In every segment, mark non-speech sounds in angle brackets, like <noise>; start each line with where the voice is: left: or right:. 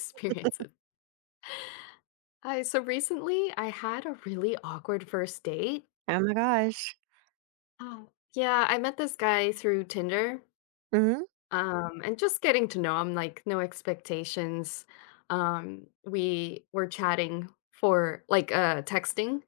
left: Experiences. Hi, so recently I had a really awkward first date.
right: Oh my gosh.
left: Oh. Yeah, I met this guy through Tinder.
right: Mhm.
left: And just getting to know him, like, no expectations. We were chatting for like texting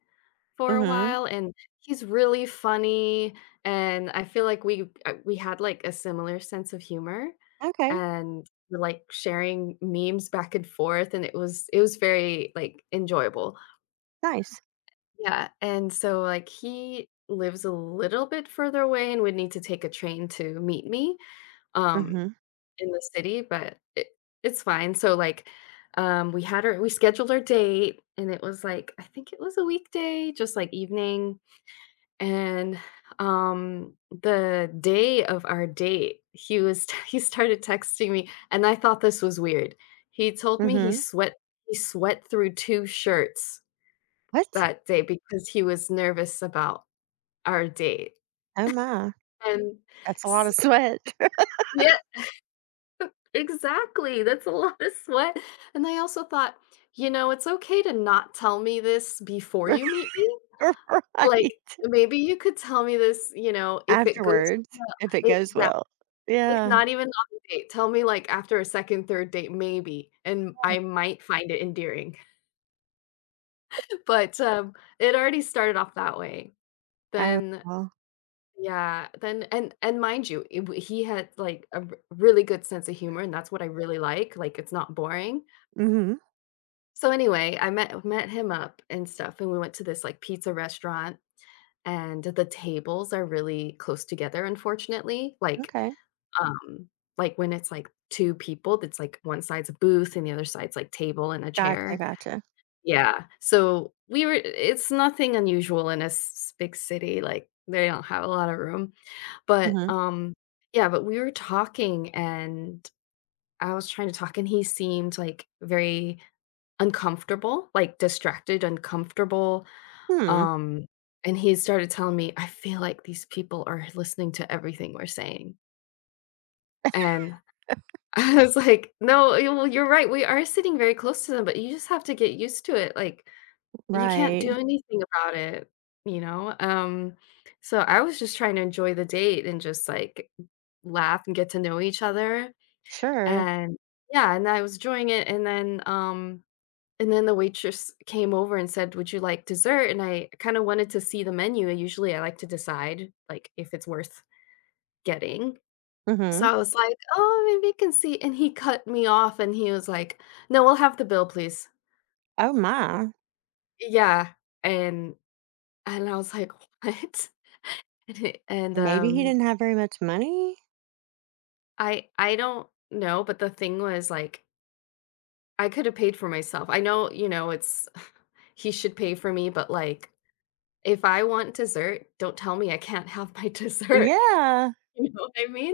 left: for a
right: Mhm.
left: while, and he's really funny, and I feel like we had like a similar sense of humor,
right: Okay.
left: and we're, like, sharing memes back and forth, and it was very, like, enjoyable.
right: Nice.
left: Yeah, and so, like, he lives a little bit further away and would need to take a train to meet me, um,
right: Mhm.
left: in the city, but it's fine. So, like, we scheduled our date, and it was, like, I think it was a weekday, just, like, evening, and, um, the day of our date, he was <laughs> he started texting me, and I thought this was weird. He told me he
right: Mhm.
left: sweat he sweat through 2 shirts.
right: What?
left: That day, because he was nervous about our date.
right: Oh my.
left: And
right: That's a lot
left: s
right: of sweat.
left: Yeah, exactly, that's a <laughs> lot of sweat, and I also thought, "You know, it's okay to not tell me this before you
right: <laughs>
left: meet me, like,
right: Right.
left: maybe you could tell me this, you know, if it goes
right: Afterwards,
left: well."
right: if it goes
left: Exactly,
right: well.
left: like,
right: Yeah.
left: not even on the date, tell me, like, after a second, third date, maybe, and I might find it endearing, <laughs> but, it already started off that way.
right: Oh
left: Then
right: well.
left: Yeah, then and mind you, it w he had, like, a r really good sense of humor, and that's what I really like, it's not boring.
right: Mhm.
left: So, anyway, I met him up and stuff, and we went to this, like, pizza restaurant, and the tables are really close together, unfortunately, like,
right: Okay.
left: Mm. um, like, when it's, like, 2 people, that's, like, one side's a booth and the other side's, like, table and a
right: Gotcha.
left: chair.
right: Gotcha.
left: Yeah, so we were it's nothing unusual in a s s big city, like, they don't have a lot of room. But,
right: Mhm.
left: yeah, but we were talking, and I was trying to talk, and he seemed, like, very uncomfortable, like, distracted, uncomfortable.
right: Hmm.
left: Um, and he started telling me, "I feel like these people are listening to everything we're saying." And <laughs> I was like, "No, y well, you're right, we are sitting very close to them, but you just have to get used to it, like, you can't
right: Right.
left: do anything about it, you know?" So I was just trying to enjoy the date and just, like, laugh and get to know each other,
right: Sure.
left: and yeah, and I was enjoying it, and then, and then the waitress came over and said, "Would you like dessert?" And I kinda wanted to see the menu, and usually I like to decide, like, if it's worth getting. So
right: Mhm.
left: I was like, "Oh, maybe I can see," and he cut me off, and he was like, "No, we'll have the bill, please."
right: Oh my.
left: Yeah, and I was like, <laughs> "What?" <laughs> and
right: Maybe he
left: um
right: didn't have very much money.
left: i i don't know, but the thing was, like, I could have paid for myself, I know, it's <sighs> he should pay for me, but, like, if I want dessert, don't tell me I can't have my <laughs> dessert. <laughs>
right: Yeah.
left: You know what I mean?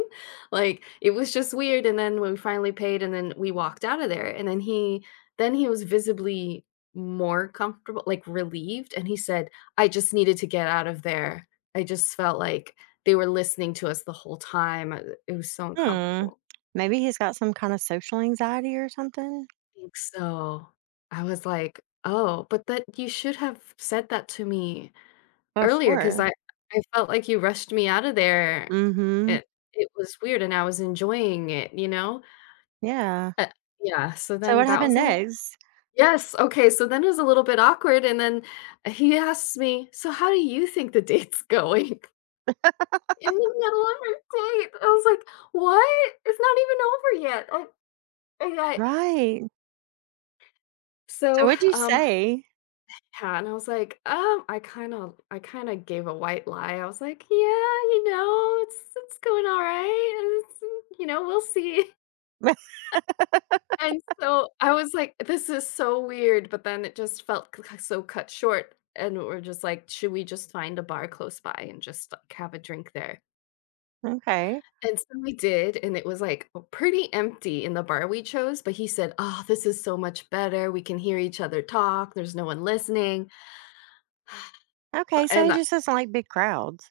left: Like, it was just weird, and then when we finally paid and then we walked out of there, and then he was visibly more comfortable, like, relieved, and he said, "I just needed to get out of there. I just felt like they were listening to us the whole time. I It was so
right: Hmm.
left: uncomfortable."
right: Maybe he's got some kind of social anxiety or something
left: Think so. I was like, "Oh, but that you should have said that to me earlier, because
right: before.
left: I felt like you rushed me out of there."
right: Mm-hmm.
left: It it was weird, and I was enjoying it, you know?
right: Yeah.
left: Uh, yeah, so
right: So
left: then
right: what
left: that
right: happened
left: was a little
right: next?
left: yes, okay, so then it was a little bit awkward, and then he asks me, "So how do you think the date's going?" <laughs> In the middle of our date, I was like, "What? It's not even over yet." I
right: Right. So
left: So,
right: what'd you say?
left: yeah, and I was like, " I kinda gave a white lie." I was like, "Yeah, you know, it's going all right, it's, you know, we'll see."
right: <laughs>
left: And so I was like, "This is so weird," but then it just felt c so cut short, and we're just like, "Should we just find a bar close by and just, like, have a drink there?"
right: Okay.
left: And so we did, and it was, like, pretty empty in the bar we chose, but he said, "Oh, this is so much better, we can hear each other talk, there's no one listening."
right: Okay, so he
left: And
right: just doesn't like big crowds.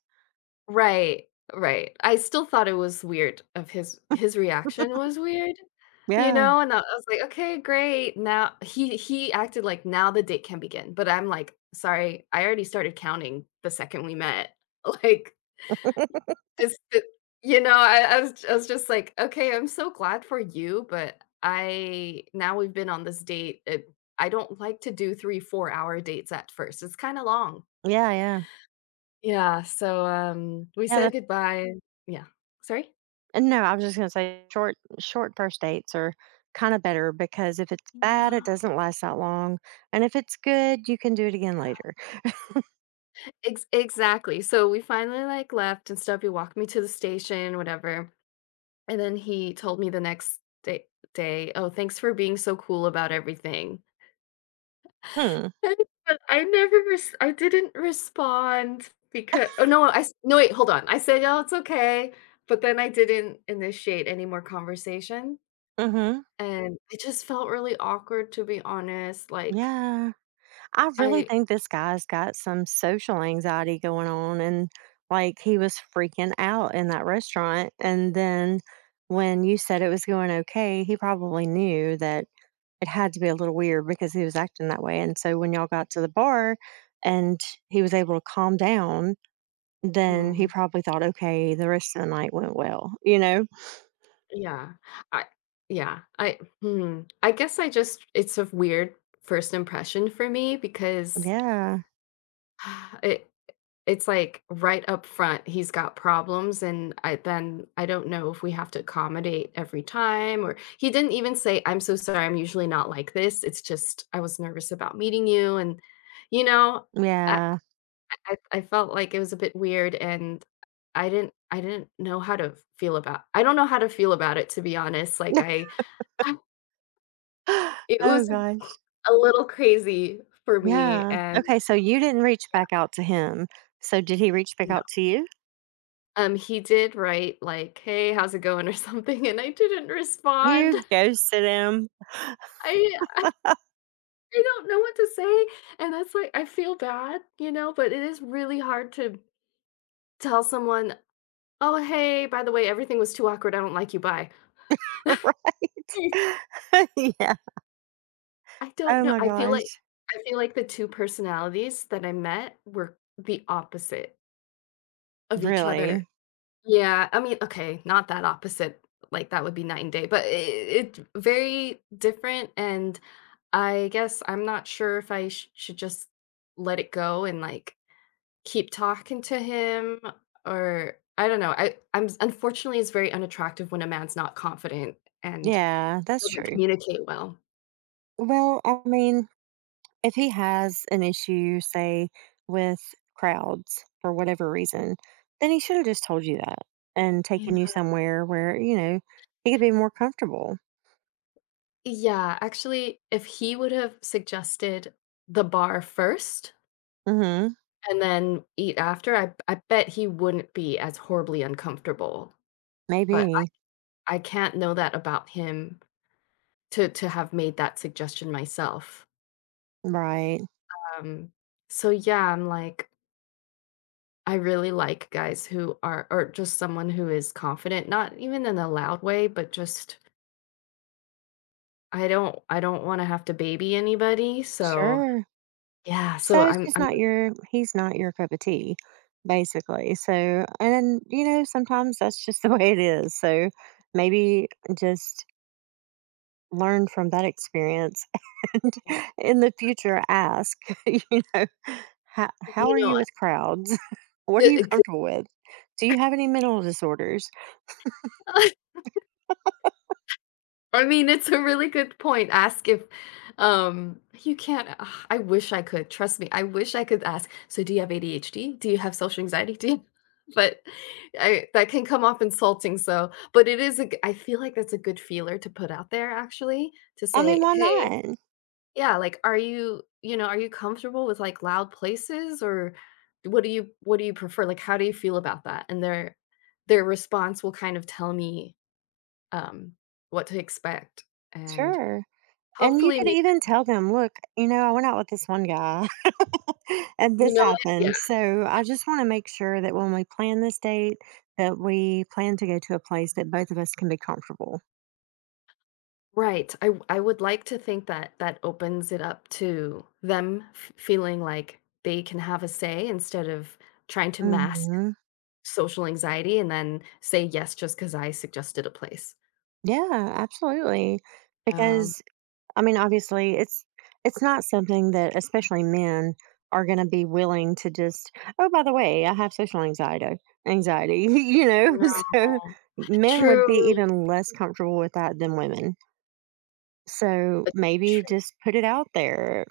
left: Right, right. I still thought it was weird of his reaction was weird, you
right: Yeah.
left: know, and I was like, "Okay, great." Now he acted like now the date can begin, but I'm like, "Sorry, I already started counting the second we met." <laughs> Like, this th you know, I was just like, "Okay, I'm so glad for you, but I now we've been on this date, it I don't like to do 3, 4-hour dates at first, it's kinda long."
right: Yeah, yeah.
left: Yeah, so, we
right: Yeah,
left: said
right: the
left: goodbye. Yeah, sorry?
right: and no, I was just gonna say short first dates are kinda better because if it's bad, it
left: No.
right: doesn't last that long, and if it's good, you can do it again later.
left: Ex exactly, so we finally, like, left and stuff, he walked me to the station, whatever, and then he told me the next day, "Oh, thanks for being so cool about everything."
right: Hmm.
left: <laughs> But I didn't respond because. No, wait, hold on, I said, "Oh, it's okay," but then I didn't initiate any more conversation,
right: Mhm.
left: and it just felt really awkward, to be honest, like,
right: Yeah. I really
left: I
right: think this guy's got some social anxiety going on and like he was freaking out in that restaurant and then when you said it was going okay, he probably knew that it had to be a little weird because he was acting that way and so when y'all got to the bar and he was able to calm down, then he
left: hmm.
right: probably thought, "Okay, the rest of the night went well," you know?
left: Yeah. I yeah, I guess I just it's a weird first impression for me, because
right: Yeah.
left: <sighs> it it's like right up front he's got problems, and I don't know if we have to accommodate every time. Or he didn't even say, I'm so sorry, I'm usually not like this. It's just I was nervous about meeting you, and you know I
right: Yeah.
left: I felt like it was a bit weird, and I didn't know how to feel about I don't know how to feel about it, to be honest. Like
right: <laughs>
left: I <sighs> <laughs> It
right: Oh
left: was
right: god.
left: a little crazy for me,
right: Yeah.
left: and
right: Okay, so you didn't reach back out to him. So did he reach back
left: no.
right: out to you?
left: He did write, like, "Hey, how's it going?" or something, and I didn't respond.
right: You
left: <laughs>
right: ghosted him.
left: I I I don't know what to say, and that's, like, I feel bad, you know, but it is really hard to tell someone, "Oh, hey, by the way, everything was too awkward, I don't like you, bye."
right: <laughs> Right.
left: <laughs>
right: <laughs> Yeah.
left: I don't
right: Oh
left: know,
right: my
left: I feel like
right: gosh.
left: I feel like the 2 personalities that I met were the opposite of each other.
right: Really?
left: Yeah, I mean, okay, not that opposite, like, that would be night and day, but I it very different, and I guess I'm not sure if I sh should just let it go and, like, keep talking to him. Or I don't know, I I'm unfortunately, it's very unattractive when a man's not confident and
right: Yeah, that's
left: doesn't
right: true.
left: communicate well.
right: Well, I mean, if he has an issue, say, with crowds for whatever reason, then he should have just told you that and taken you
left: Yeah.
right: somewhere where, you know, he could be more comfortable.
left: Yeah, actually, if he would have suggested the bar first
right: Mhm.
left: and then eat after, I bet he wouldn't be as horribly uncomfortable. But
right: Maybe.
left: I can't know that about him to have made that suggestion myself.
right: Right.
left: Um, so yeah, I'm like, I really like guys who are or just someone who is confident, not even in a loud way, but just I don't wanna have to baby anybody, so
right: Sure.
left: yeah, so
right: So it's just not your he's not your cup of tea, basically. So, and then, you know, sometimes that's just <laughs> the way it is. So maybe just learn from that experience <laughs> and in the future ask, <laughs> you know, how
left: you
right: are you
left: know,
right: with crowds? <laughs> What are you comfortable with? Do you have any mental disorders?
left: <laughs> <laughs> I mean, it's a really good point. Ask if you can't. I wish I could. Trust me. I wish I could ask, so do you have ADHD? Do you have social anxiety? Do you <laughs> but I that can come off insulting, so but it is a g I feel like that's a good feeler to put out there, actually, to
right: I mean,
left: say,
right: why
left: "Hey."
right: not?
left: Yeah, like, "Are you," you know, "Are you comfortable with, like, loud places, or what do you prefer? Like, how do you feel about that?" And their response will kind of tell me, um, what to expect, and
right: Sure. And you
left: hopefully
right: could
left: make
right: even tell them, look, you know, I went out with this one guy. And this
left: you know what? Yeah.
right: happened. So I just want to make sure that when we plan this date, that we plan to go to a place that both of us can be comfortable.
left: Right. I would like to think that that opens it up to them feeling like they can have a say instead of trying to mask
right: Hmm.
left: social anxiety and then say yes just because I suggested a place.
right: Yeah, absolutely.
left: Yeah,
right: Because I mean, obviously, it's not something that especially men are going to be willing to just. Oh, by the way, I have social anxiety. Anxiety, <laughs> you
left: I
right: know. <laughs> So
left: know. <sighs>
right: men would be
left: True.
right: even less comfortable with that than women. So
left: But
right: maybe
left: True.
right: just put it out there.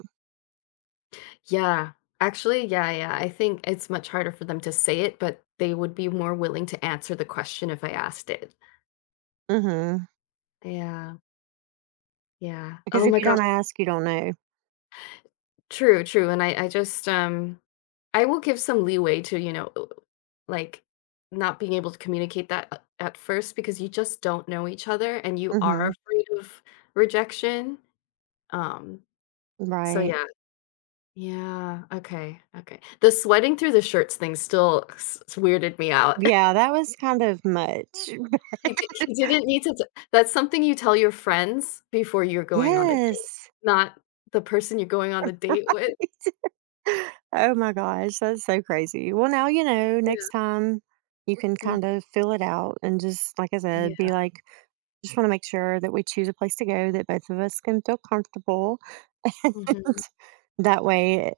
left: Yeah. Actually, yeah, yeah. I think it's much harder for them to say it, but they would be more willing to answer the question if I asked it.
right: Hmm.
left: Yeah. Yeah.
right: Because
left: Oh
right: if
left: my
right: you don't
left: gosh.
right: ask, you don't know.
left: True, true. And I will give some leeway to, like, not being able to communicate at first, because you just don't know each other, and you are
right: Mhm.
left: afraid of rejection. Um so
right: Right.
left: yeah. Yeah. Okay, okay. The sweating through the shirts thing still weirded me out. <laughs>
right: Yeah, that was kind of much.
left: He didn't need to. That's something you tell your friends before you're going on a date,
right: Yes.
left: not the person you're going on a date
right: <laughs>
left: with.
right: Right. Oh my gosh, that's so crazy. Well, now you know, next
left: Yeah.
right: time you can kind
left: Mhm.
right: of fill it out and just, like I said,
left: Yeah.
right: be like, just want to make sure that we choose a place to go that both of us can feel comfortable. <laughs>
left: Hmm.
right: That way,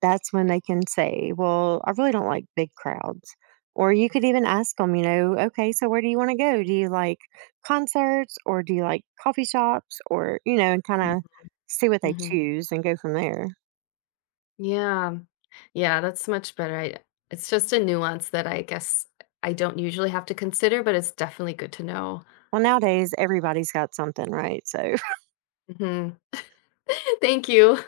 right: that's when they can say, "Well, I really don't like big crowds." Or you could even ask them, you know, "Okay, so where do you want to go? Do you like concerts or do you like coffee shops?" Or, you know, and kind
left: Mhm,
right: of see what they
left: mhm.
right: choose and go from there.
left: Yeah, yeah, that's much better. I It's just a nuance that I guess I don't usually have to consider, but it's definitely good to know.
right: Well, nowadays, everybody's got something, right? So
left: Mhm. <laughs> Thank you.